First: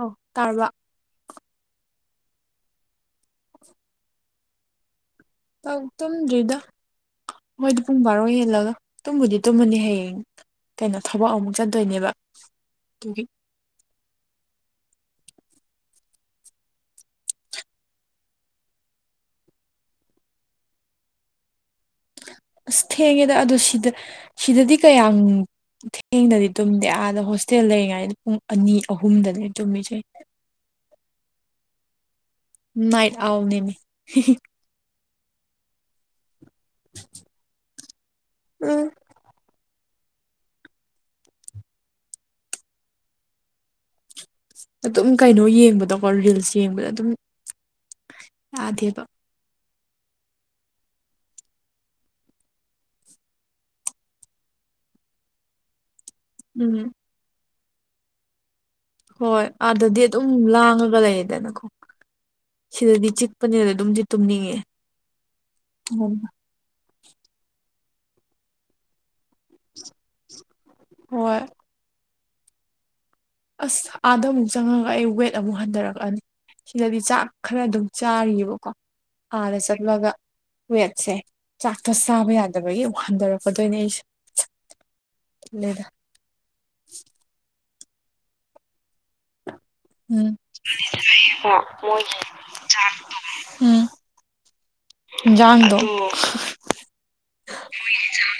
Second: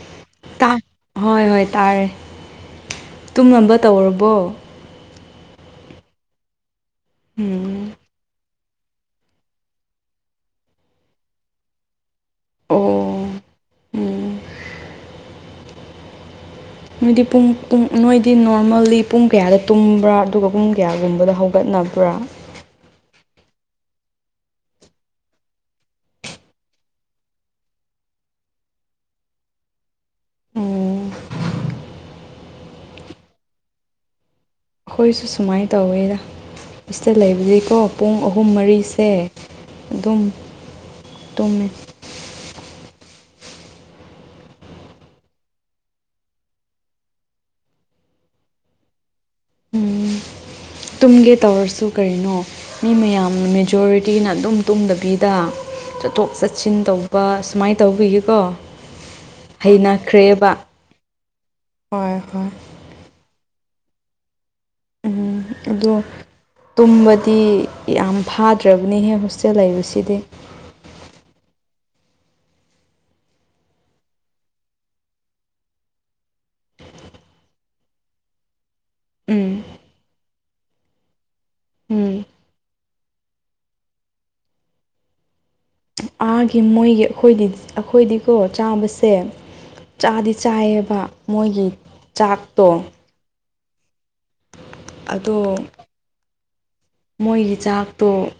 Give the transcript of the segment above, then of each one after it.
ꯑꯣ ꯇꯥꯔꯔꯕ ꯇꯥ ꯍꯣꯏ ꯍꯣꯏ ꯇꯥꯔꯦ ꯇꯨꯝꯅꯕ ꯇꯧꯔꯕꯣ ꯑꯧ ꯇꯨꯝꯗ꯭ꯔꯤꯗ ꯃꯣꯏꯗꯤ ꯎꯝ ꯄꯨꯡ ꯕꯥꯔꯣ ꯍꯦꯜꯂꯒ ꯇꯨꯝꯕꯨꯗꯤ ꯇꯨꯝꯃꯅꯤ ꯍꯌꯦꯡ ꯀꯩꯅꯣ ꯊꯕꯛ ꯑꯃꯨꯛ ꯆꯠꯇꯣꯏꯅꯦꯕ ꯀꯒꯤ ꯑꯣ [unintelligible] ꯎꯝ ꯅꯣꯏꯗꯤ ꯄꯨꯡ ꯅꯣꯏꯗꯤ ꯅꯣꯔꯃꯦꯜꯂꯤ ꯄꯨꯡ ꯀꯌꯥꯗ ꯇꯨꯝꯕ꯭ꯔꯥ ꯑꯗꯨꯒ ꯄꯨꯡ ꯀꯌꯥꯒꯨꯝꯕꯗ ꯍꯧꯒꯠꯅꯤ ꯅꯄ꯭ꯔꯥ ꯑꯁ ꯊꯦꯡꯉꯦꯗ ꯑꯗꯣ ꯁꯤꯗ ꯁꯤꯗꯗꯤ ꯀꯌꯥꯝ ꯊꯦꯡꯗꯗꯤ ꯇꯨꯝꯗꯦ ꯑꯥꯗ ꯍꯣꯁꯇꯦꯜ ꯂꯩꯔꯤꯉꯩꯗ ꯄꯨꯡ ꯑꯅꯤ ꯑꯍꯨꯝꯗꯅꯦ ꯇꯨꯝꯃꯤꯁꯦ [unintelligible] ꯎꯝ ꯅꯥꯏꯠ ꯑꯎꯠꯅꯦꯃꯤ ꯑꯩꯈꯣꯏꯁꯨ ꯁꯨꯃꯥꯏ ꯇꯧꯋꯦꯗ ꯑꯁꯤꯗ ꯂꯩꯕꯗꯤꯀꯣ ꯄꯨꯡ ꯑꯍꯨꯝ ꯎꯝ ꯃꯔꯤꯁꯦ ꯨꯇꯨꯝ ꯇꯨꯝꯃꯦ ꯑꯗꯨꯝ ꯀꯩꯅꯣ ꯌꯦꯡꯕꯗꯀꯣ ꯔꯤꯜꯁ ꯌꯦꯡꯕꯗ ꯑꯗꯨꯝ ꯇꯥꯗꯦꯕ ꯇꯨꯝꯒꯦ ꯇꯧꯔꯁꯨ ꯀꯔꯤꯅꯣ ꯃꯤ ꯃꯌꯥꯝꯅ ꯃꯦꯖꯣꯔꯤꯇꯤꯅ ꯑꯗꯨꯝ ꯇꯨꯝꯗꯕꯤꯗ ꯆꯠꯊꯣꯛ ꯆꯠꯁꯤꯟ ꯎꯝ ꯇꯧꯕ ꯁꯨꯃꯥꯏ ꯇꯧꯕꯤꯒꯦꯀꯣ ꯍꯣꯏ ꯑꯥꯗꯗꯤ ꯑꯗꯨꯝ ꯂꯥꯡꯉꯒ ꯂꯩꯗꯅꯀꯣ ꯍꯣꯏ ꯍꯣꯏ ꯁꯤꯗꯗꯤ ꯆꯤꯛꯄꯅꯤꯅ ꯑꯗꯨꯝꯗꯤ ꯇꯨꯝꯅꯤꯡꯉꯦ ꯎꯝ ꯑꯗꯣ ꯎꯝ ꯇꯨꯝꯕꯗꯤ ꯌꯥꯝ ꯐꯥꯗ꯭ꯔꯕꯅꯤꯍꯦ ꯍꯣꯁꯇꯦꯜ ꯂꯩꯕꯁꯤ ꯍꯣꯏ ꯑꯁ ꯑꯥꯗ ꯑꯃꯨꯛ ꯆꯪꯉꯒ ꯑꯩ ꯋꯦꯠ ꯑꯃꯨꯛ ꯍꯟꯊꯔꯛꯑꯅꯤ ꯁꯤꯗꯗꯤ ꯆꯥꯛ ꯈꯔ ꯑꯗꯨꯝ ꯆꯥꯔꯤꯑꯦꯕꯀꯣ ꯑꯥꯗ ꯎꯝ ꯆꯠꯄꯒ ꯋꯦꯠꯁꯦ ꯆꯥꯥꯛ ꯇ ꯎꯝ ꯁꯥꯕ ꯌꯥ ꯐꯕꯒꯤꯛ ꯑꯃꯨꯛ ꯍꯟꯊꯔꯛꯀꯗꯣꯏꯅꯦ ꯑꯩꯁꯦ [unintelligible] ꯑꯥꯒꯤ ꯃꯣꯏꯒꯤ ꯑꯩꯈꯣꯏ ꯑꯩꯈꯣꯏꯗꯤꯀꯣ ꯆꯥꯕꯁꯦ ꯎꯝ ꯆꯥꯗꯤ ꯆꯥꯏꯌꯦꯕ ꯃꯣꯏꯒꯤ ꯆꯥꯛꯇꯣ ꯎꯝ ꯑꯗꯣ ꯍꯤꯟꯖꯥꯡꯗꯣ ꯃꯣꯏꯒꯤ ꯆꯥꯛꯇꯣ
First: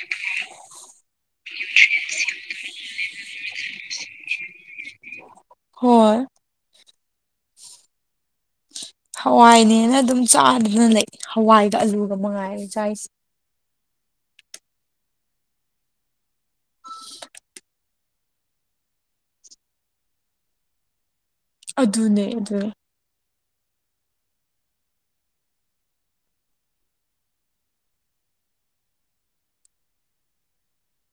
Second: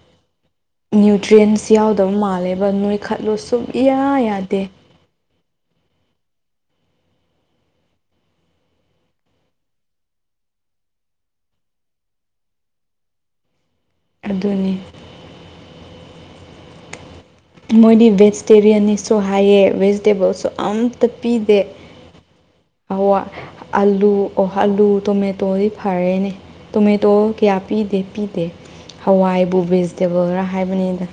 ꯅ꯭ꯌꯨꯇ꯭ꯔꯤꯌꯦꯟꯁ ꯏꯌꯥ ꯌꯥꯗꯦ ꯍꯣꯏ ꯍꯋꯥꯏꯅꯦꯅ ꯑꯗꯨꯝ ꯆꯥꯗꯅ ꯂꯩ ꯍꯋꯥꯏꯒ ꯑꯂꯨꯒ ꯃꯉꯥꯏꯔꯦ ꯆꯥꯔꯤꯁꯦ ꯑꯗꯨꯅꯤ ꯃꯣꯏꯗꯤ ꯚꯦꯖꯤꯇꯦꯔꯤꯌꯥꯟꯅꯤꯁꯨ ꯍꯥꯏꯌꯦ ꯚꯦꯖꯤꯇꯦꯕꯜꯁꯨ ꯑꯝꯇ ꯄꯤꯗꯦ ꯑꯗꯨꯅꯦ ꯑꯗꯨꯅꯦ ꯑꯋꯥ ꯑꯥꯂꯨ ꯑꯣ ꯑꯂꯨ ꯇꯣꯃꯦꯇꯣꯗꯤ ꯐꯔꯦꯅꯦ ꯇꯣꯃꯦꯇꯣ ꯀꯌꯥ ꯄꯤꯗꯦ ꯄꯤꯗꯦ ꯍꯋꯥꯏꯕꯨ ꯚꯦꯖꯤꯇꯦꯕꯜꯔꯥ ꯍꯥꯏꯕꯅꯤꯗ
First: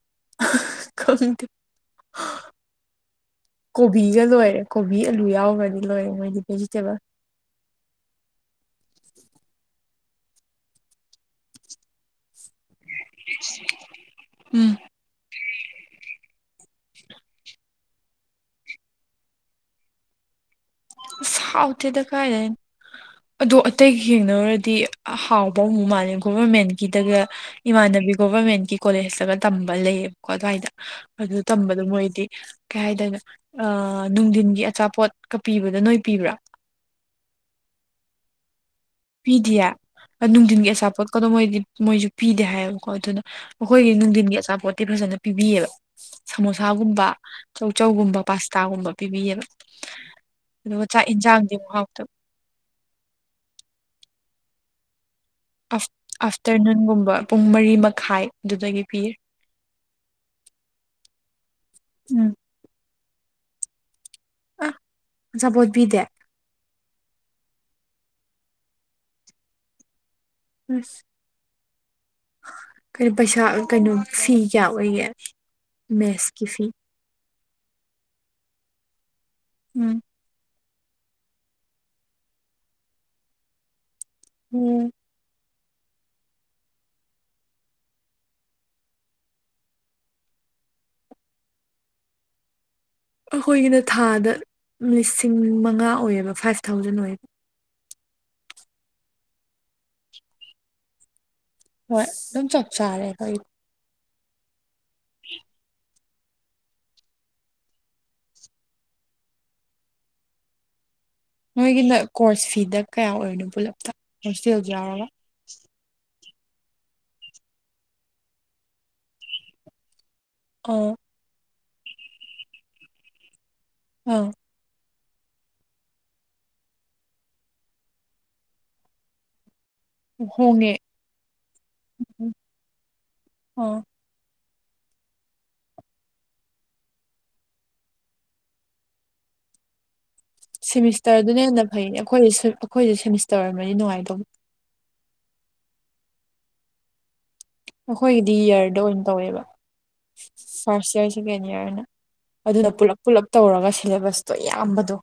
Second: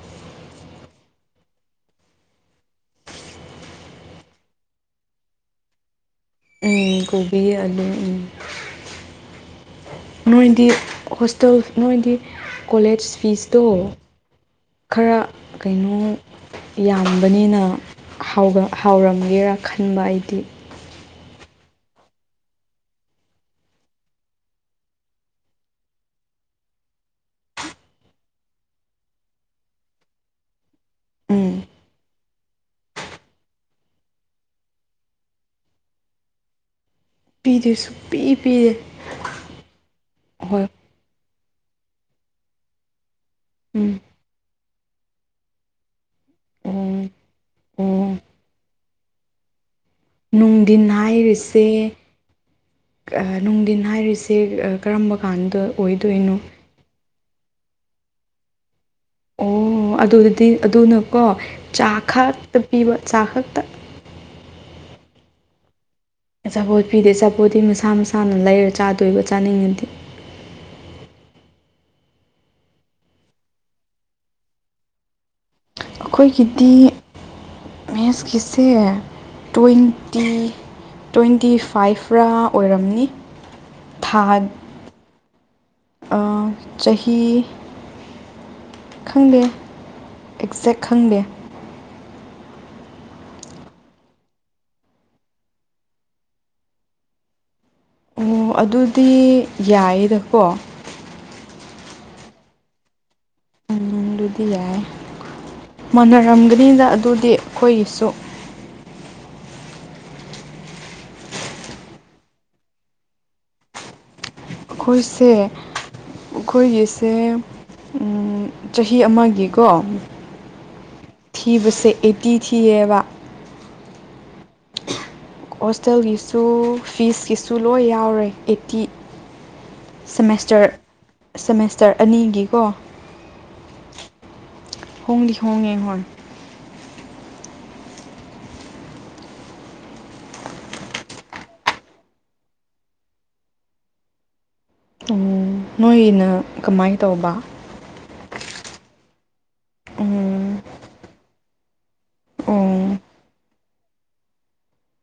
ꯈꯪꯗꯦ ꯀꯣꯕꯤꯒ ꯂꯣꯏꯔꯦ ꯀꯣꯕꯤ ꯑꯂꯨ ꯌꯥꯎꯒꯔꯗꯤ ꯂꯣꯏꯔꯦ ꯃꯣꯏꯗꯤ ꯎꯝ ꯚꯦꯖꯤꯇꯦꯕꯜ ꯀꯣꯕꯤ ꯑꯂꯨ ꯎꯝ ꯅꯣꯏꯗꯤ ꯍꯣꯁꯇꯦꯜ ꯅꯣꯏꯗꯤ ꯀꯣꯂꯦꯖ ꯐꯤꯁꯇꯣ ꯎꯝ ꯈꯔ ꯀꯩꯅꯣ ꯌꯥꯝꯕꯅꯤꯅ ꯍꯥꯎꯔꯝꯒꯦꯔ ꯈꯟꯕ ꯑꯩꯗꯤ ꯏꯁ ꯍꯥꯎꯇꯦꯗꯥ ꯀꯥꯏꯗꯩ ꯑꯗꯣ ꯑꯇꯩꯒ ꯌꯦꯡꯅꯔꯨꯔꯗꯤ ꯍꯥꯎꯕꯃꯨꯛ ꯃꯥꯜꯂꯦ ꯒꯣꯚꯔꯃꯦꯟꯒꯤꯗꯒ ꯏꯃꯥꯟꯅꯕ ꯒꯤ ꯒꯣꯕꯔꯃꯦꯟꯒꯤ ꯀꯣꯂꯦꯖꯇꯒ ꯇꯝꯕ ꯂꯦꯌꯦꯀꯣ ꯑꯗ꯭ꯋꯥꯏꯗ ꯑꯗꯨ ꯎꯝ ꯇꯝꯕꯗꯣ ꯃꯣꯏꯗꯤ ꯀꯩ ꯍꯥꯏꯇꯥꯔꯦ ꯀꯩꯅꯣ ꯑꯥ ꯅꯨꯡꯊꯤꯟꯒꯤ ꯑꯆꯥꯄꯣꯠꯀ ꯄꯤꯕꯗꯣ ꯅꯣꯏ ꯄꯤꯕ꯭ꯔꯥ ꯄꯤꯗꯦ ꯁꯨꯡꯄꯤ ꯄꯤꯗꯦ ꯄꯤꯗꯤꯌꯦ ꯑ ꯍꯣꯏ ꯅꯨꯡꯗꯤꯟꯒꯤ ꯑꯆꯥꯄꯣꯠꯀꯗꯣ ꯃꯣꯏꯗꯤ ꯃꯣꯏꯁꯨ ꯄꯤꯗꯦ ꯍꯥꯏꯌꯦꯕꯀꯣ ꯑꯗꯨꯅ ꯑꯈꯣꯏꯒꯤ ꯎꯝ ꯅꯨꯡꯗꯤꯟꯒꯤ ꯑꯆꯥꯄꯦꯠ ꯇꯤ ꯐꯖꯅ ꯄꯤꯕꯤꯌꯦꯕ ꯁꯃꯣꯁꯥꯒꯨꯝꯕ ꯑꯣ ꯆꯧ ꯆꯧ ꯑꯣ ꯒꯨꯝꯕ ꯄꯥꯁꯇꯥꯒꯨꯝꯕ ꯄꯤꯕꯤꯌꯦꯕ ꯑꯗꯨꯒ ꯅꯨꯡꯗꯤꯟ ꯆꯥꯛ ꯌꯦꯟꯁꯥꯡꯗꯤ ꯍꯥꯏꯔꯤꯁꯦ ꯑꯃꯨꯛ ꯍꯥꯎꯇꯕ ꯑ ꯅꯨꯡꯗꯤꯟ ꯍꯥꯏꯔꯤꯁꯦ ꯁꯦ ꯑ ꯀꯔꯝꯕ ꯀꯥꯟꯗ ꯑꯥꯐ ꯑꯣꯏꯗꯣꯏꯅꯣ ꯑꯥꯐꯇꯔꯅꯨꯟꯒꯨꯝꯕ ꯄꯨꯡ ꯃꯔꯤ ꯃꯈꯥꯏ ꯑꯗꯨꯗꯒꯤ ꯄꯤꯌꯦ ꯑꯣ ꯑꯗꯨꯗꯗꯤ ꯑꯗꯨꯅꯀꯣ ꯆꯥ ꯎꯝ ꯈꯛꯇ ꯄꯤꯕ ꯆꯥ ꯈꯛꯇ ꯑꯥ ꯑꯆꯥꯄꫭꯠ ꯄꯤꯗꯦ ꯆꯥꯄꯣꯠ ꯄꯤꯗꯦ ꯑꯆꯥꯄꯣꯠꯇꯤ ꯃꯁꯥ ꯃꯁꯥꯅ ꯂꯩꯔ ꯆꯥꯗꯣꯏꯕ ꯆꯥꯅꯤꯡꯉꯗꯤ ꯑꯁ ꯀꯔꯤ ꯄꯩꯁꯥ ꯑ ꯀꯩꯅꯣ ꯐꯤ ꯀꯌꯥ ꯑꯣꯏꯒꯦ ꯃꯦꯠꯁꯀꯤ ꯐꯤ ꯑꯈꯣꯏꯒꯤꯗꯤ ꯃꯦꯠꯁꯀꯤꯁꯦ ꯎꯝ ꯇ꯭ꯋꯦꯟꯇꯤ ꯇ꯭ꯋꯦꯟꯇꯤ ꯐꯥꯏꯚ ꯔꯥ ꯑꯣꯏꯔꯝꯅꯤ ꯊꯥ ꯎꯝ ꯑꯥ ꯆꯍꯤ ꯈꯪꯗꯦ ꯑꯦꯛꯖꯦꯛ ꯈꯪꯗꯦ ꯑꯩꯈꯣꯏꯒꯤꯅ ꯊꯥꯗ ꯂꯤꯁꯤꯡ ꯃꯉꯥ ꯑꯣꯏꯌꯦꯕ ꯐꯥꯏꯚ ꯊꯥꯎꯖꯟ ꯑꯣꯏꯌꯦ ꯑꯣ ꯑꯗꯨꯗꯤ ꯌꯥꯏꯌꯦꯗꯀꯣ ꯍꯣꯏ ꯗꯨꯝ ꯆꯞ ꯆꯥꯥꯔꯦ ꯀꯩꯅꫭ ꯑꯗꯨ ꯌꯥꯏ ꯂꯧꯁꯤꯟꯕ ꯉꯝꯗꯕ ꯃꯥꯟꯅꯔꯝꯒꯅꯤꯗ ꯑꯗꯨꯗꯤ ꯑꯩꯈꯣꯏꯒꯤꯁꯨ ꯅꯣꯏꯒꯤꯅ ꯀꯣꯔꯁ ꯐꯤꯗ ꯀꯌꯥ ꯑꯣꯏꯔꯤꯅꯣ ꯄꯨꯜꯂꯞꯇ ꯍꯣꯁꯇꯦꯜꯖꯨ ꯌꯥꯎꯔꯒ ꯑꯩꯈꯣꯏꯁꯦ ꯑꯩꯈꯣꯏꯒꯤꯁꯦ ꯎꯝ ꯆꯍꯤ ꯑꯃꯒꯤꯀꯣ ꯑꯣ ꯊꯤꯕꯁꯦ ꯑꯦꯠꯇꯤ ꯊꯤꯌꯦꯕ ꯑꯥ ꯍꯣꯁꯇꯦꯜꯒꯤꯁꯨ ꯐꯤꯁꯀꯤꯁꯨ ꯂꯣꯏ ꯌꯥꯎꯔꯦ ꯑꯩꯠꯇꯤ ꯁꯦꯃꯦꯁꯇꯔ ꯍꯣꯡꯉꯦ ꯁꯦꯃꯦꯁꯇꯔ ꯑꯅꯤꯒꯤꯀꯣ ꯑꯥ ꯍꯣꯡꯗꯤ ꯍꯣꯡꯉꯦ ꯍꯣꯏ ꯁꯦꯃꯤꯁꯇꯔꯗꯨꯅ ꯍꯦꯟꯅ ꯐꯩꯅꯦ ꯑꯩꯈꯣꯏꯗꯤ ꯁꯦꯝ ꯑꯩꯈꯣꯏꯗꯤ ꯁꯦꯃꯤꯁꯇꯔ ꯑꫭꯏꯔꯝꯃꯗꯤ ꯅꯨꯡꯉꯥꯏꯗꯧꯕ ꯎꯝ ꯅꯣꯏꯒꯤꯅ ꯀꯃꯥꯏ ꯇꯧꯕ ꯗꯤ ꯏꯌꯔꯗ ꯑꯣꯏꯅ ꯇꯧꯋꯦꯕ ꯎꯝ ꯐꯥꯔꯁ ꯏꯌꯥꯔ ꯁꯦꯀꯦꯟ ꯏꯌꯥꯔꯅ ꯑꯗꯨꯅ ꯄꯨꯂꯞ ꯑꯣ ꯄꯨꯂꯞ ꯇꯧꯔꯒ ꯁꯦꯂꯦꯕꯁꯇꯣ ꯌꯥꯝꯕꯗꯣ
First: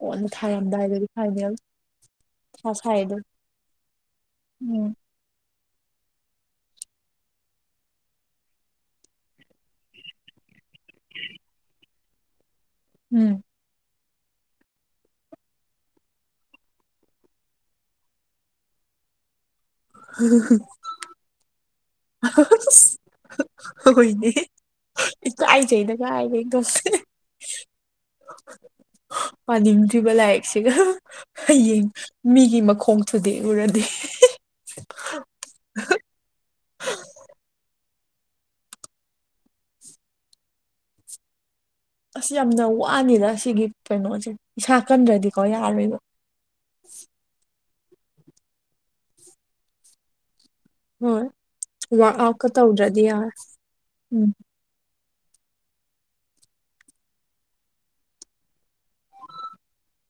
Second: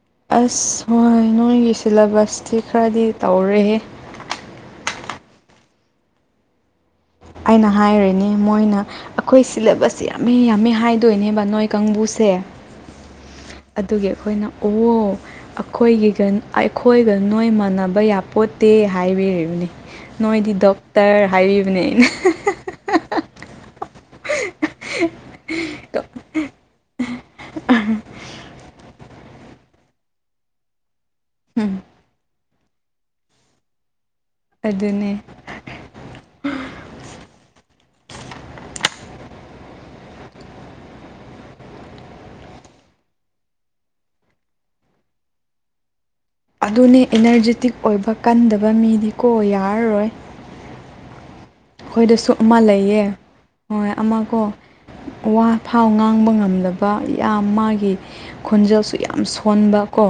ꯀꯣꯟꯅ ꯑꯁ ꯊꯥꯔꯝꯗꯥꯏꯗꯗꯤ ꯍꯣꯏ ꯐꯥꯏꯅꯦꯜ ꯅꯣꯏꯒꯤ ꯁꯤꯂꯦꯕꯁꯇꯤ ꯊꯥ ꯈꯔꯗꯤ ꯁꯥꯏꯗꯣ ꯇꯧꯔꯦꯍꯦ ꯎꯝ ꯑꯩꯅ ꯍꯥꯏꯔꯤꯅꯦ ꯃꯣꯏꯅ ꯑꯈꯣꯏ ꯁꯤꯂꯦꯕꯁ ꯁꯦ ꯌꯥꯝꯃꯦ ꯌꯥꯝꯃꯦ ꯍꯥꯏꯗꯣꯏꯅꯦꯕ ꯅꯣꯏ ꯀꯥꯡꯕꯨꯁꯦ ꯇꯦ ꯎꯝ ꯑꯗꯨꯒꯤ ꯑꯩꯈꯣꯏꯅ ꯑꯣ ꯑꯈꯣꯏꯒꯤꯒ ꯑꯥꯏ ꯑꯈꯣꯏꯒ ꯅꯣꯏ ꯃꯥꯟꯅꯕ ꯌꯥꯄꯣꯠꯇꯦ ꯍꯥꯏꯕꯤꯔꯤꯕꯅꯦ ꯅꯣꯏꯗꯤ ꯗꯣꯛꯇꯔ ꯍꯥꯏꯕꯤꯕꯅꯦ ꯑꯩꯅ ꯑꯍꯍ ꯍꯁ ꯍꯣꯏꯅꯦ ꯏꯀꯥꯏꯖꯩꯗ ꯀꯥꯏꯗꯩ ꯗꯣꯛꯇꯔ ꯍꯍ ꯄꯥꯅꯤꯡꯗ꯭ꯔꯤꯕ ꯂꯥꯏꯔꯤꯛꯁꯤꯒ ꯍꯍ ꯎꯝ ꯍꯌꯦꯡ ꯃꯤꯒꯤ ꯃꯈꯣꯡ ꯊꯨꯗꯦꯛꯎꯔꯗꯤ ꯑꯗꯨꯅꯦ ꯎꯝ ꯑꯁ ꯌꯥꯝꯅ ꯋꯥꯅꯤꯗ ꯑꯁꯤꯒꯤꯒꯤ ꯀꯩꯅꯣꯁꯦ ꯏꯁꯥ ꯀꯟꯗ꯭ꯔꯗꯤꯀꯣ ꯌꯥꯔꯣꯏꯕ ꯑꯗꯨꯅꯦ ꯏꯅꯔꯖꯤꯦꯇꯤꯛ ꯑꯣꯏꯕ ꯀꯟꯗꯕ ꯃꯤꯗꯤ ꯀꯣ ꯌꯥꯔꯔꯣꯏ ꯍꯣꯏ ꯋꯥꯔꯛ ꯑꯩꯈꯣꯏꯗꯁꯨ ꯑꯥꯎꯠꯀ ꯑꯃ ꯂꯩꯌꯦ ꯇꯧꯗ꯭ꯔꯗꯤ ꯌꯥꯔꯣꯏ ꯍꯣꯏ ꯑꯃ ꯎꯝ ꯀꯣ ꯋꯥ ꯐꯥꯎ ꯉꯥꯡꯕ ꯉꯝꯂꯕ ꯌꯥꯝ ꯃꯥꯒꯤ ꯈꯣꯟꯖꯦꯜ ꯁꯨ ꯌꯥꯝ ꯁꯣꯟꯕ ꯀꯣ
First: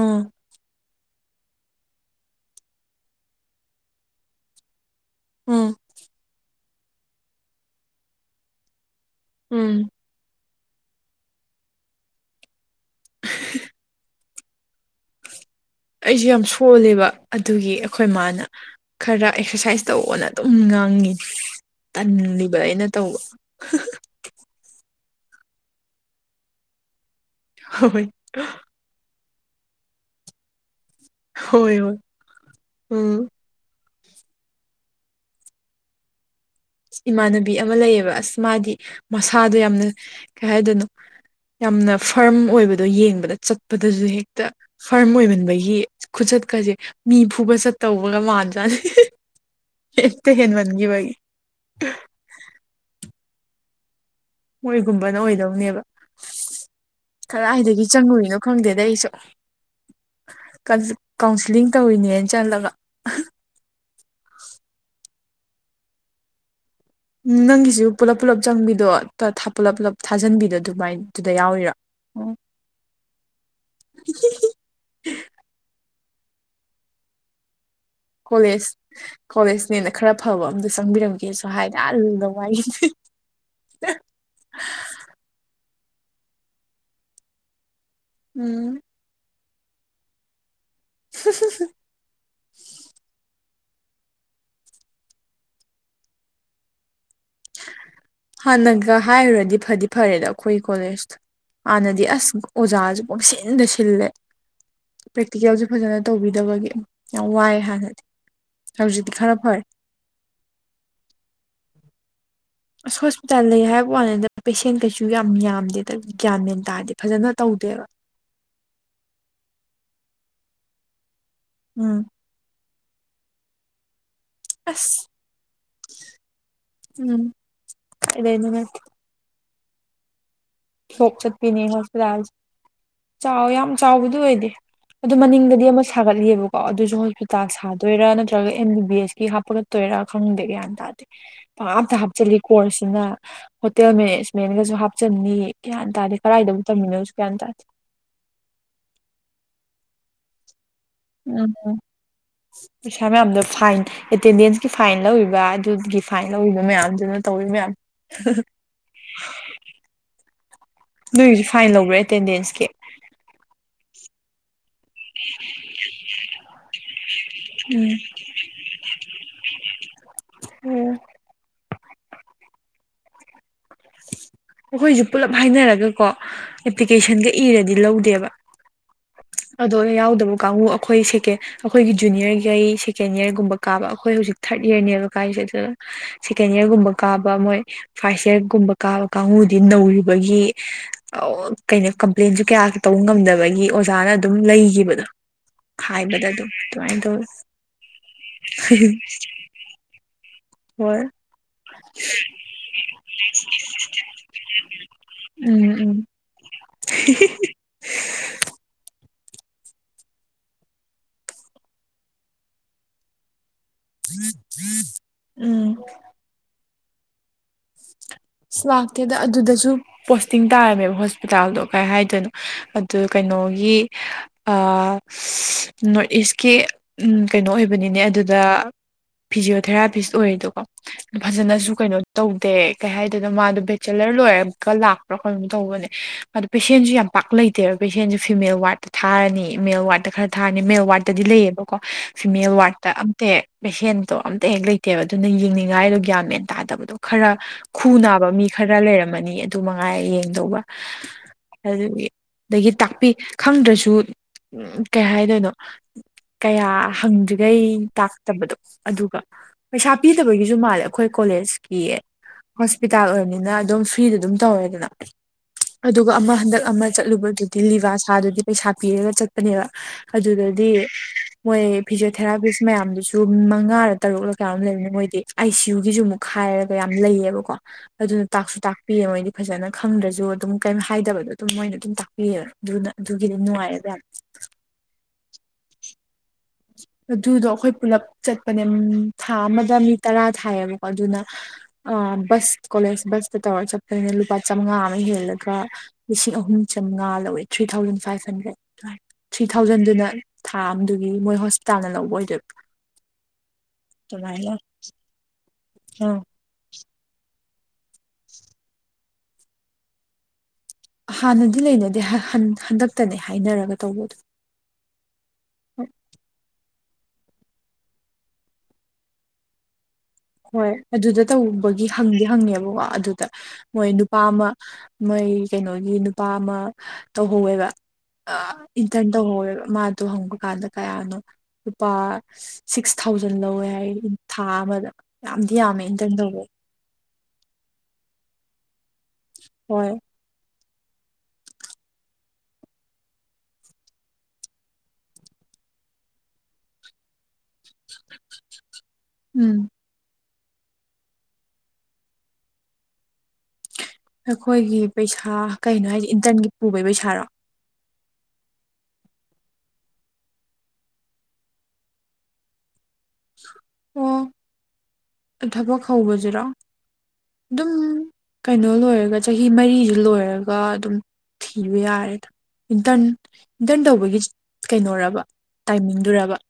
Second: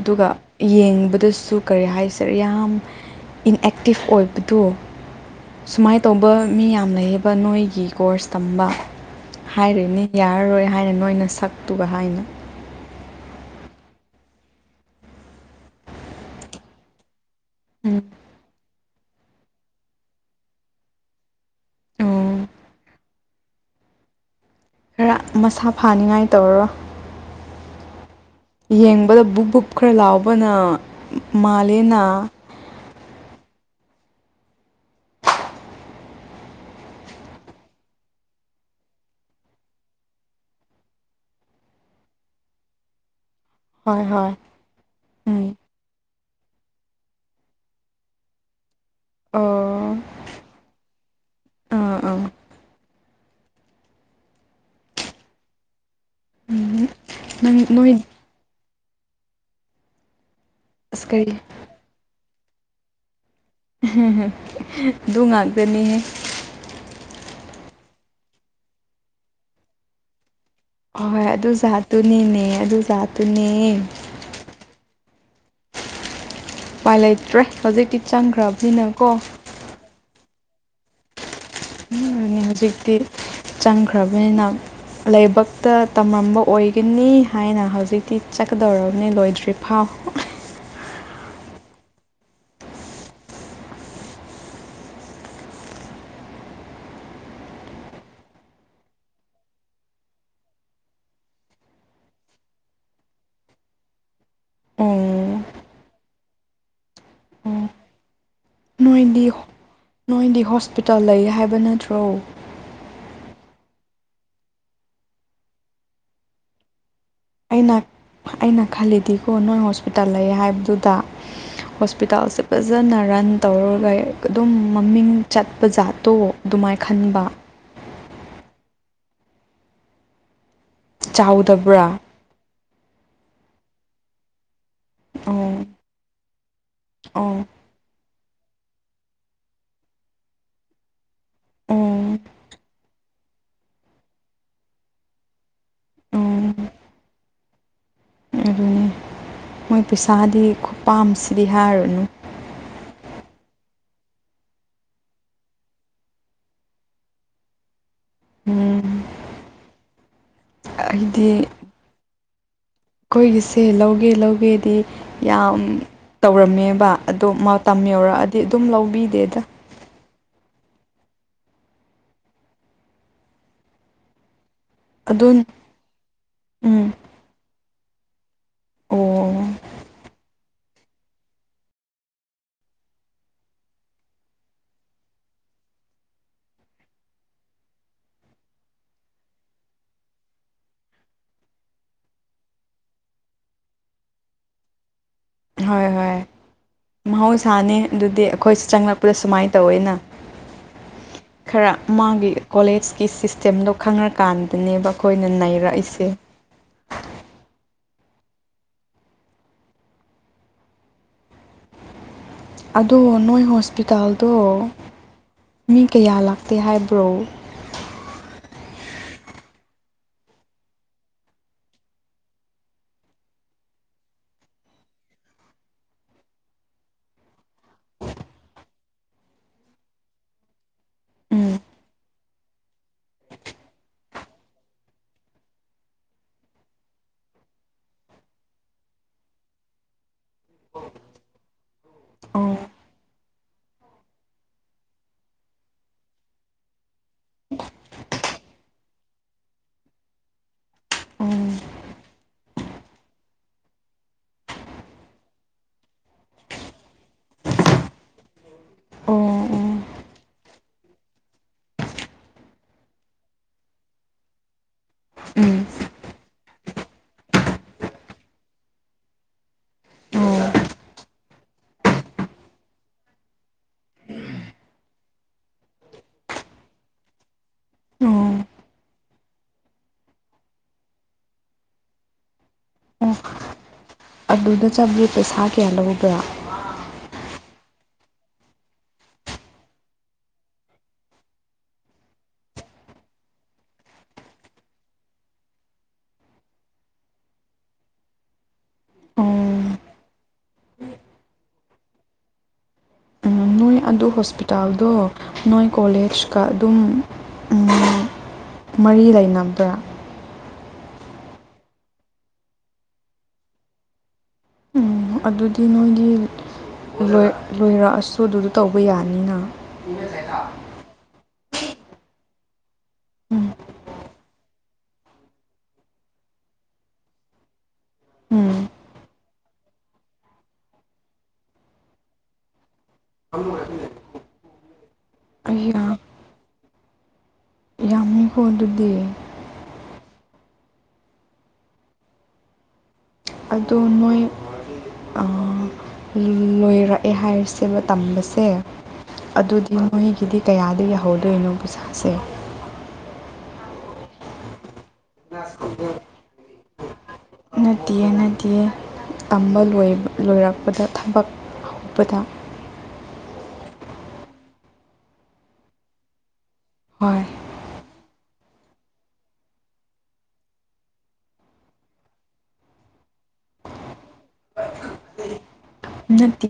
ꯑꯥ ꯌꯦꯡ ꯗꯁꯨ ꯀꯔꯤ ꯍꯥꯏꯁꯔꯦ ꯌꯥꯝ ꯏꯟꯑꯛꯇꯤꯞ ꯑꯣꯏꯕꯗꯣ ꯎꯝ ꯁꯨꯃꯥꯏꯅ ꯇꯧꯕ ꯃꯤ ꯌꯥꯝ ꯂꯩꯌꯦꯕ ꯅꯣꯏꯒꯤ ꯀꯣꯔꯁ ꯇꯝꯕ ꯎꯝ ꯍꯥꯏꯔꯅꯦ ꯌꯥꯔꯔꯣꯏ ꯍꯥꯏꯅ ꯅꯣꯏꯅ ꯁꯛꯇꯨꯒ ꯍꯥꯏꯅ ꯑꯩꯁꯨ ꯌꯥꯝ ꯁꯣꯜꯂꯦꯕ ꯑꯗꯨꯒꯤ ꯎꯝ ꯑꯩꯈꯣꯏ ꯏ ꯃꯥꯅ ꯈꯔ ꯑꯦꯛꯁꯔꯁꯥꯏꯁ ꯇꯧꯅ ꯑꯗꯨꯝ ꯉꯥꯡꯉꯤ ꯑꯣ ꯇꯟꯜꯂꯤꯕ ꯑꯩꯅ ꯇꯧꯕ ꯈꯔ ꯃꯁꯥ ꯐꯥꯅꯤꯡꯉꯥꯏ ꯇꯧꯔꯔꯣ ꯍ ꯍꯣꯏ ꯌꯦꯡꯕꯗ ꯕꯨꯛ ꯕꯨꯛ ꯈꯔ ꯂꯥꯎꯕꯅ ꯍꯣꯏ ꯍꯣꯏ ꯃꯥꯂꯅꯥ ꯎꯝ ꯏꯃꯥꯟꯅꯕꯤ ꯑꯃ ꯂꯩꯌꯦꯕ ꯑꯁ ꯃꯥꯗꯤ ꯃꯁꯥꯗꯣ ꯌꯥꯝꯅ ꯀꯩ ꯍꯥꯏꯗꯣꯏꯅꯣ ꯌꯥꯝꯅ ꯐꯥꯔꯝ ꯑꯣꯏꯕꯗꯣ ꯌꯦꯡꯕꯗ ꯍꯣꯏ ꯆꯠꯄꯗꯁꯨ ꯍꯣꯏ ꯍꯦꯛꯇ ꯐꯥꯔꯝ ꯎꯝ ꯑꯣꯏꯃꯟꯕꯒꯤ ꯈꯨꯆꯠꯀꯁꯦ ꯃꯤ ꯐꯨꯕ ꯆꯠꯇꯧꯕꯒ ꯃꯥꯟꯖꯥꯠꯦ ꯑꯣ ꯑꯦꯠꯇ ꯍꯟ ꯃꯅꯤꯡꯒ ꯏꯕꯒꯤ ꯑꯥ ꯑꯥ ꯃꯣꯏꯒꯨꯝꯕꯅ ꯑꯣꯏꯗꯧꯅꯦꯕ ꯎꯝ ꯅꯪ ꯀꯗꯥꯏꯗꯒꯤ ꯅꯣꯏ ꯆꯪꯉꯨꯏꯅꯣ ꯈꯪꯗꯦꯗ ꯑꯩꯁꯨ ꯑꯁ ꯀꯔꯤ ꯀꯥꯎꯟꯁꯤꯂꯤꯡ ꯇꯧꯔꯤꯅꯦꯅ ꯆꯜꯂꯒ ꯑꯗꯨ ꯉꯥꯛꯇꯅꯤꯍꯦ ꯎꯝ ꯅꯪꯒꯤꯁꯨ ꯄꯨꯂꯞ ꯄꯨꯂꯞ ꯆꯪꯕꯤꯗꯣ ꯄꯨꯂꯞ ꯄꯨꯂꯞ ꯊꯥꯖꯟꯕꯤꯗ ꯑꯍꯣꯏ ꯑꯗꯨ ꯖꯥꯠꯇꯨꯅꯦꯅꯦ ꯑꯗꯨ ꯖꯥꯠꯇꯨꯅꯦ [inaudible] [unintelligible] ꯎꯄꯥꯏ ꯂꯩꯇ꯭ꯔꯦ ꯍꯧꯖꯤꯛꯇꯤ ꯆꯪꯈ꯭ꯔꯕꯅꯤꯅꯀꯣ ꯑꯐꯕ ꯑꯝꯇ ꯆꯪꯕꯤꯔꯝꯒꯦꯁꯨ ꯍꯥꯏ ꯑꯗꯨꯅꯤ ꯍꯧꯖꯤꯛꯇꯤ ꯆꯪꯈ꯭ꯔꯕꯅꯤꯅ ꯂꯥꯏꯕꯛ ꯇ ꯇꯝꯔꯝꯕ ꯑꯣꯏꯒꯅꯤ ꯍꯥꯏꯅ ꯍꯧꯖꯤꯛꯇꯤ ꯎꯝ ꯆꯠꯀꯗꯧꯔꯕꯅꯤ ꯂꯣꯏꯗ꯭ꯔꯤꯕ ꯐꯥꯎ [inaudible] [unintelligible] ꯍꯥꯟꯅꯒ ꯍꯥꯏꯔꯨꯔꯗꯤ ꯐꯗꯤ ꯐꯔꯦꯗ ꯑꯩꯈꯣꯏ ꯀꯣꯂꯦꯖꯇ ꯍꯥꯟꯅꯗꯤ ꯑꯁ ꯑꯣꯖꯥꯖ ꯀꯨꯝꯁꯤꯟꯗ ꯁꯤꯜꯂꯦ ꯑꯣ ꯄ꯭ꯔꯦꯛꯇꯤꯀꯦꯜꯁꯨ ꯐꯖꯅ ꯇꯧꯕꯤꯗꯕꯒꯤ ꯌꯥꯝ ꯋꯥꯏꯑꯦ ꯑꯣ ꯍꯥꯟꯅꯗꯤ ꯍꯧꯖꯤꯛꯇꯤ ꯅꯣꯏꯗꯤ ꯈꯔ ꯐꯔꯦ ꯅꯣꯏꯗꯤ ꯍꯣꯁꯄꯤꯇꯥꯜ ꯂꯩ ꯍꯥꯏꯕ ꯅꯠꯇ꯭ꯔꯣ ꯑꯁ ꯍꯣꯁꯄꯤꯇꯥꯜ ꯂꯩ ꯍꯥꯏꯕ ꯋꯥꯅꯦꯗ ꯄꯦꯁꯦꯟ ꯀꯩꯁꯨ ꯌꯥꯝ ꯌꯥꯝꯗꯦꯗ ꯭ꯌꯥꯟ ꯃꯦꯟ ꯇꯥꯗꯦ ꯐꯖꯅ ꯑꯩꯅ ꯇꯧꯗꯦꯕ ꯑꯩꯅ ꯈꯜꯂꯤꯗꯤꯀꯣ ꯅꯣꯏ ꯍꯣꯁꯄꯤꯇꯥꯜ ꯂꯩ ꯍꯥꯏꯕꯗꯨꯗ ꯎꯝ ꯍꯣꯁꯄꯤꯇꯥꯜꯁꯦ ꯐꯖꯅ ꯔꯟ ꯇꯧꯔꯒ ꯑꯗꯨꯝ ꯑꯁ ꯃꯃꯤꯡ ꯆꯠꯄ ꯖꯥꯠꯇꯣ ꯑꯗꯨꯃꯥꯏꯅ ꯈꯟꯕ ꯑꯗꯨꯗꯅ ꯁꯣꯛ ꯆꯠꯄꯤꯅꯤ ꯆꯥꯎꯗꯕ꯭ꯔꯥ ꯍꯣꯁꯄꯤꯇꯥꯜꯁꯦ ꯆꯥꯎ ꯌꯥꯝ ꯆꯥꯎꯕꯗꯤ ꯑꯣꯏꯗꯦ ꯑꯗꯨ ꯃꯅꯤꯡꯗꯗꯤ ꯑꯣ ꯑꯃꯨꯛ ꯁꯥꯒꯠꯂꯤꯦꯕꯀꯣ ꯑꯗꯨꯁꯨ ꯑꯣ ꯍꯣꯁꯄꯤꯇꯥꯜ ꯁꯥꯗꯣꯏꯔꯥ ꯅ ꯅꯠꯇ꯭ꯔꯒ ꯑꯦꯝ ꯕꯤ ꯕꯤ ꯑꯦꯁ ꯀꯤ ꯍꯥꯞꯄꯒꯠꯇꯣꯏꯔꯥ ꯈꯪꯗꯦ ꯒ꯭ꯌꯥꯟ ꯇꯥꯗꯦ ꯄꯥ ꯑꯣ ꯑꯝꯇ ꯍꯥꯞꯆꯤꯜꯂꯤ ꯀꯣꯔꯁꯁꯤꯅ ꯍꯣꯇꯦꯜ ꯃꯦꯅꯦꯖꯃꯦꯟꯒꯁꯨ ꯍꯥꯞꯆꯟꯅꯤ ꯀꯒꯌꯥꯟ ꯇꯥꯔꯦ ꯀꯗꯥꯥꯏꯗꯕꯨ ꯇꯝꯃꯤꯅꯣꯁꯨ ꯭ꯌꯥꯟ ꯇꯥꯔꯦ ꯑꯗꯨꯅꯤ ꯃꯣꯏ ꯄꯩꯁꯥꯗꯤ ꯈꯨ ꯄꯥꯝꯁꯤꯗꯤ ꯍꯥꯏꯔꯨꯅꯨ ꯄꯩꯥ ꯃꯌꯥꯝꯗꯣ ꯐꯥꯏꯟ ꯑꯦꯇꯦꯟꯗꯦꯟꯁꯀꯤ ꯐꯥꯏꯟ ꯂꯧꯔꯤꯕ ꯑꯗꯨꯒꯤ ꯐꯥꯏꯟ ꯂꯧꯔꯤꯕ ꯃꯌꯥꯝꯗꯨꯅ ꯇꯧꯋ ꯃꯌꯥꯝ ꯎꯝ ꯅꯣꯏ ꯑꯩꯗꯤ ꯍꯧꯖꯤꯛ ꯐꯥꯏꯟ ꯂꯧꯕ꯭ꯔꯥ ꯑꯦꯇꯦꯟꯗꯦꯟꯁꯀꯤ ꯑꯩꯈꯣꯏꯒꯤꯁꯦ ꯂꯧꯒꯦ ꯂꯧꯒꯦꯗꯤ ꯌꯥꯝ ꯇꯧꯔꯝꯃꯦꯕ ꯑꯗꯣ ꯃꯇꯝ ꯎꯝ ꯌꯧꯔꯛꯑꯗꯤ ꯑꯗꯨꯝ ꯂꯧꯕꯤꯗꯦꯗ ꯑꯣ ꯑꯩꯈꯣꯏꯁꯨ ꯑꯗꯨ ꯄꯨꯂꯞ ꯍꯥꯏꯅꯔꯒꯀꯣ ꯎꯝ ꯑꯦꯄ꯭ꯂꯤꯀꯦꯁꯟꯒ ꯏꯔꯗꯤ ꯂꯧꯗꯦꯕ ꯑꯣ ꯑꯗꯣ ꯌꯥꯎꯗꯕ ꯀꯥꯡꯕꯨ ꯑꯩꯈꯣꯏ ꯁꯦꯀꯦꯟ ꯑꯩꯈꯣꯏꯒꯤ ꯖꯨꯅꯤꯌꯔꯒꯤ ꯑꯩ ꯁꯦꯀꯦꯟ ꯏꯔꯒꯨꯝꯕ ꯀꯥꯕ ꯑꯩꯈꯣꯏ ꯍꯧꯖꯤꯛ ꯊꯥꯔꯗ ꯌꯔꯅꯦꯕ ꯀꯥꯏꯁꯦ ꯁꯦꯀꯦꯟ ꯏꯌꯥꯔꯒꯨꯝꯕ ꯀꯥꯕ ꯃꯣꯏ ꯐꯥꯔꯁ ꯏꯌꯥꯔꯒꯨꯝꯕ ꯀꯥꯕ ꯀꯥꯡꯕꯨꯗꯤ ꯅꯧꯔꯤꯕꯒꯤ ꯀꯩꯅꯣ ꯀꯝꯄ꯭ꯂꯦꯟꯁꯨ ꯀꯌꯥ ꯇꯧꯕ ꯉꯝꯗꯕꯒꯤ ꯑꯣꯖꯥꯅ ꯑꯗꯨꯝ ꯂꯩꯈꯤꯕꯗꯣ ꯍꯥꯏꯕꯗ ꯑꯗꯨꯝ ꯑꯗꯨꯃꯥꯏꯅ ꯇꯧꯋꯤ ꯃꯍꯧꯁꯥꯅꯤ ꯑꯗꯨꯗꯤ ꯑꯩꯈꯣꯏꯁ ꯆꯪꯂꯛꯄꯗ ꯁꯨꯃꯥꯏꯅ ꯇꯧꯋꯦꯅ ꯍꯣꯏ ꯈꯔ ꯃꯥꯒꯤ ꯀꯣꯂꯦꯖꯀꯤ ꯁꯤꯁꯇꯦꯝꯗꯣ ꯈꯪꯔꯀꯥꯟꯗꯅꯦꯕ ꯑꯩꯈꯣꯏꯅ ꯎꯝ ꯎꯝ ꯅꯩꯔꯛꯏꯁꯦ [unintelligible] ꯑꯗꯣ ꯅꯣꯏ ꯍꯣꯁꯄꯤꯇꯥꯜꯗꯣ ꯎꯝ ꯃꯤ ꯀꯌꯥ ꯂꯥꯛꯇꯦ ꯍꯥꯏꯕ ꯀ꯭ꯔ ꯑꯁ ꯂꯥꯛꯇꯦꯗ ꯑꯗꯨꯗꯁꯨ ꯄꯣꯁꯇꯤꯡ ꯇꯥꯔꯝꯃꯦꯕ ꯍꯣꯁꯄꯤꯇꯥꯜꯗꯣ ꯀꯩ ꯍꯥꯏꯗꯣꯏꯅꯣ ꯑꯗꯨ ꯀꯩꯅꯣ ꯀꯩꯅꯣ ꯐꯤꯖꫭꯊꯦꯔꯥꯄꯤꯁ ꯑꯣꯏꯔꯦꯗꯀꯣ ꯎꯝ ꯐꯖꯅꯁꯨ ꯀꯩꯅꯣ ꯇꯧꯗꯦ ꯀꯩ ꯍꯥꯏꯗꯅ ꯃꯥꯗꯣ ꯕꯦꯆꯦꯂꯔ ꯂꯣꯏꯔꯒ ꯂꯥꯛꯄ꯭ꯔꯥ ꯀꯩꯅꯣ ꯇꯧꯕꯅꯦ ꯃꯥꯗ ꯄꯦꯁꯦꯟꯁꯨ ꯌꯥꯝ ꯄꯥꯛ ꯂꯩꯇꯦꯕ ꯄꯦꯁꯦꯟꯁꯨ ꯐꯤꯃꯦꯜ ꯋꯥꯔꯗꯠꯇ ꯊꯥꯔꯅꯤ ꯃꯦꯜ ꯋꯥꯔꯗꯠꯇ ꯈꯔ ꯊꯥꯔꯅꯤ ꯃꯦꯜ ꯋꯥꯔꯗꯠꯇꯗꯤ ꯂꯩꯌꯦꯕꯀꯣ ꯐꯤꯃꯦꯜ ꯑꯣ ꯋꯥꯔꯗ ꯑꯝꯇ ꯍꯦꯛ ꯄꯦꯁꯦꯟꯇꯣ ꯑꯝꯇ ꯍꯦꯛ ꯂꯩꯇꯦꯕ ꯑꯗꯨꯅ ꯌꯦꯡꯅꯤꯡꯉꯥꯏꯗꯣ ꯒ꯭ꯌꯥꯟ ꯃꯦꯟ ꯇꯥꯗꯕꯗꯣ ꯈꯔ ꯈꯨ ꯅꯥꯕ ꯃꯤ ꯈꯔ ꯂꯩꯔꯝꯃꯅꯤ ꯑꯗꯨ ꯃꯉꯥꯏꯔ ꯌꯦꯡꯗꯧꯕ ꯑꯣ ꯑꯗꯨꯒꯤ ꯑꯗꯒꯤ ꯇꯥꯛꯄꯤ ꯈꯪꯗ꯭ꯔꯁꯨ ꯎꯝ ꯀꯩ ꯍꯥꯏꯗꯣꯏꯅꯣ ꯀꯌꯥ ꯍꯪꯗ꯭ꯔꯤꯈꯩ ꯇꯥꯛꯇꯕꯗꯣ ꯑꯗꯨꯒ ꯑꯣ ꯎꯝ ꯄꯩꯁꯥ ꯄꯤꯗꯕꯒꯤꯁꯨ ꯃꯥꯜꯂꯦ ꯑꯩꯈꯣꯏ ꯀꯣꯂꯦꯖꯀꯤ ꯍꯣꯁꯄꯤꯇꯥꯜ ꯑꯣꯏꯕꯅꯤꯅ ꯑꯗꯨꯝ ꯐ꯭ꯔꯤꯗ ꯑꯗꯨꯝ ꯇꯧꯋꯦꯗꯅ ꯎꯝ ꯑꯗꯨꯒ ꯑꯃ ꯍꯟꯗꯛ ꯑꯃ ꯆꯠꯂꯨꯕꯗꯨꯗꯤ ꯂꯤꯕꯥꯁꯥꯗꯨꯗꯤ ꯄꯩꯁꯥ ꯄꯤꯔꯒ ꯆꯠꯄꯅꯦꯕ ꯑꯣ ꯑꯗꯨꯗꯗꯤ ꯃꯣꯏ ꯐꯤꯖꯤꯣꯊꯦꯔꯥꯄꯤꯁ ꯃꯌꯥꯝꯗꯨꯁꯨ ꯃꯉꯥꯔ ꯇꯔꯨꯛ ꯀꯌꯥ ꯂꯩꯔꯅꯤ ꯃꯣꯏꯗꯤ ꯑꯥꯏ ꯁꯤ ꯌꯨꯒꯤꯁꯨ ꯑꯃꯨꯛ ꯍꯥꯏꯔ ꯀꯌꯥꯝ ꯌꯥꯝ ꯂꯩꯌꯦꯕ ꯀꯣ ꯑꯣ ꯑꯗꯨꯅ ꯇꯥꯛꯁꯨ ꯇꯥꯛꯄꯤꯌꯦ ꯃꯣꯏꯗꯤ ꯐꯖꯅ ꯈꯪꯗ꯭ꯔꯁꯨ ꯑꯗꯨꯝ ꯀꯩ ꯍꯥꯏꯗꯕꯗꯣ ꯑꯗꯨꯝ ꯃꯣꯏꯅ ꯑꯗꯨꯝ ꯇꯥꯛꯄꯤꯑꯕ ꯅ ꯑꯣ ꯙꯨꯒꯤ ꯂꯅꯅꯨꯡꯉꯗ ꯑꯗꯨꯗ ꯆꯠꯕꯗꯤ ꯄꯩꯁꯥ ꯀꯌꯥ ꯂꯧꯕ꯭ꯔꯥ [unintelligible] ꯑꯗꯨꯗꯣ ꯑꯩꯈꯣꯏ ꯄꯨꯂꯞ ꯆꯠꯄꯅꯦ ꯊꯥ ꯑꯃꯗ ꯃꯤ ꯇꯔꯥ ꯊꯥꯏꯌꯦꯕꯀꯣ ꯑꯗꯨꯅ ꯕꯁ ꯀꯣꯂꯦꯖ ꯕꯁꯇ ꯇꯧꯔꯒ ꯆꯠꯄꯅꯤꯅ ꯂꯨꯄꯥ ꯆꯥꯃꯉꯥ ꯑꯃ ꯍꯦꯜꯂꯒ ꯂꯤꯁꯤꯡ ꯑꯍꯨꯝ ꯆꯉꯥ ꯂꯧꯋꯦ ꯊ꯭ꯔꯤ ꯊꯥꯎꯖꯟ ꯐꯥꯏꯚ ꯍꯟꯗ꯭ꯔꯦꯠ ꯑꯣ ꯊ꯭ꯔꯤ ꯊꯥꯎꯖꯟꯗꯨꯅ ꯊꯥ ꯑꯃꯗꯨꯒꯤ ꯃꯣꯏ ꯍꯣꯁꯄꯤꯇꯥꯜꯅ ꯂꯧꯕ ꯑꯣꯏꯗꯣꯏꯔꯤꯕ꯭ꯔꯥ ꯅꯣꯏ ꯑꯗꯨ ꯍꯣꯁꯄꯤꯇꯥꯜꯗꯣ ꯅꯣꯏ ꯑꯥ ꯀꯣꯂꯦꯖꯀ ꯑꯗꯨꯝ ꯃꯔꯤ ꯂꯩꯅꯕ꯭ꯔꯥ ꯍꯥꯟꯅꯗꯤ ꯂꯩꯅꯗꯦ ꯍꯟꯗꯛꯇꯅꯦ ꯍꯥꯏꯅꯔꯒ ꯇꯧꯕꯗ ꯎꯝ ꯑꯗꯨꯗꯤ ꯅꯣꯏꯒꯤ ꯂꯣꯏꯔꯛꯑꯁꯨ ꯑꯗꯨꯗꯣ ꯇꯧꯕ ꯌꯥꯅꯤꯅ ꯍꯣꯏ ꯑꯗꯨꯗ ꯇꯧꯕꯒꯤ ꯍꯪꯗꯤ ꯍꯪꯉꯦꯕꯀꯣ ꯑꯗꯨꯗ ꯎꯝ ꯃꯣꯏ ꯅꯨꯄꯥ ꯑꯃ ꯃꯣꯏ ꯀꯩꯅꯣꯒꯤ ꯅꯨꯄꯥ ꯑꯃ ꯇꯧꯍꯧꯋꯦꯕ ꯑ ꯎꯝ ꯏꯟꯇꯔꯟ ꯇꯧꯍꯧꯋꯦꯕ ꯃꯥꯗꯣ ꯍꯪꯕ ꯀꯥꯟꯗ ꯀꯌꯥꯅꯣ ꯂꯨꯄꯥ ꯁꯤꯛꯁ ꯊꯥꯎꯖꯟ ꯂꯧꯋꯦ ꯍꯥꯏ ꯊꯥ ꯑꯃꯗ ꯌꯥꯝꯗꯤ ꯌꯥꯝꯃꯦ ꯑꯩꯌꯥ ꯏꯟꯇꯔꯟ ꯇꯧꯕ ꯃꯤ ꯀꯣ ꯑꯗꯨꯗꯤ ꯍꯣꯏ ꯑꯗꯣ ꯅꯣꯏ ꯍꯥꯏ ꯇ ꯑꯗꯨ ꯎꯝ ꯃ ꯀꯌꯥꯗ ꯌꯥꯧꯍꯧꯗꯣꯏꯅꯣ ꯄꯩꯁꯥꯁꯦ ꯑꯩꯈꯣꯏꯒꯤ ꯄꯩꯁꯥ ꯀꯩꯅꯣ ꯍꯥꯏꯁꯦ ꯏꯟꯇꯔꯟꯒꯤ ꯄꯨꯕꯒꯤ ꯄꯩꯁꯥꯔꯣ ꯅꯠꯇꯦ ꯅꯠꯇꯦꯦ ꯇꯝꯕꯣꯏ ꯂꯣꯏꯔꯛꯄꯗ ꯊꯕꯛ ꯍꯞꯄꯗ ꯑꯣ ꯊꯕꯛ ꯍꯧꯕꯁꯤꯔꯣ ꯍꯣꯏ ꯑꯗꯨꯝ ꯀꯩꯅꯣ ꯂꯣꯏꯔꯒ ꯆꯍꯤ ꯃꯔꯤꯁꯤ ꯂꯣꯏꯔꯒ ꯑꯗꯨꯝ ꯊꯤꯕ ꯌꯥꯔꯦꯗ ꯏꯟꯇꯔꯟ ꯏꯟꯇꯔꯟ ꯇꯧꯕꯒꯤ ꯀꯩꯅꯣꯔꯕ ꯇꯥꯏꯃꯤꯡꯗꯨꯔꯕ ꯅꯠꯇꯦ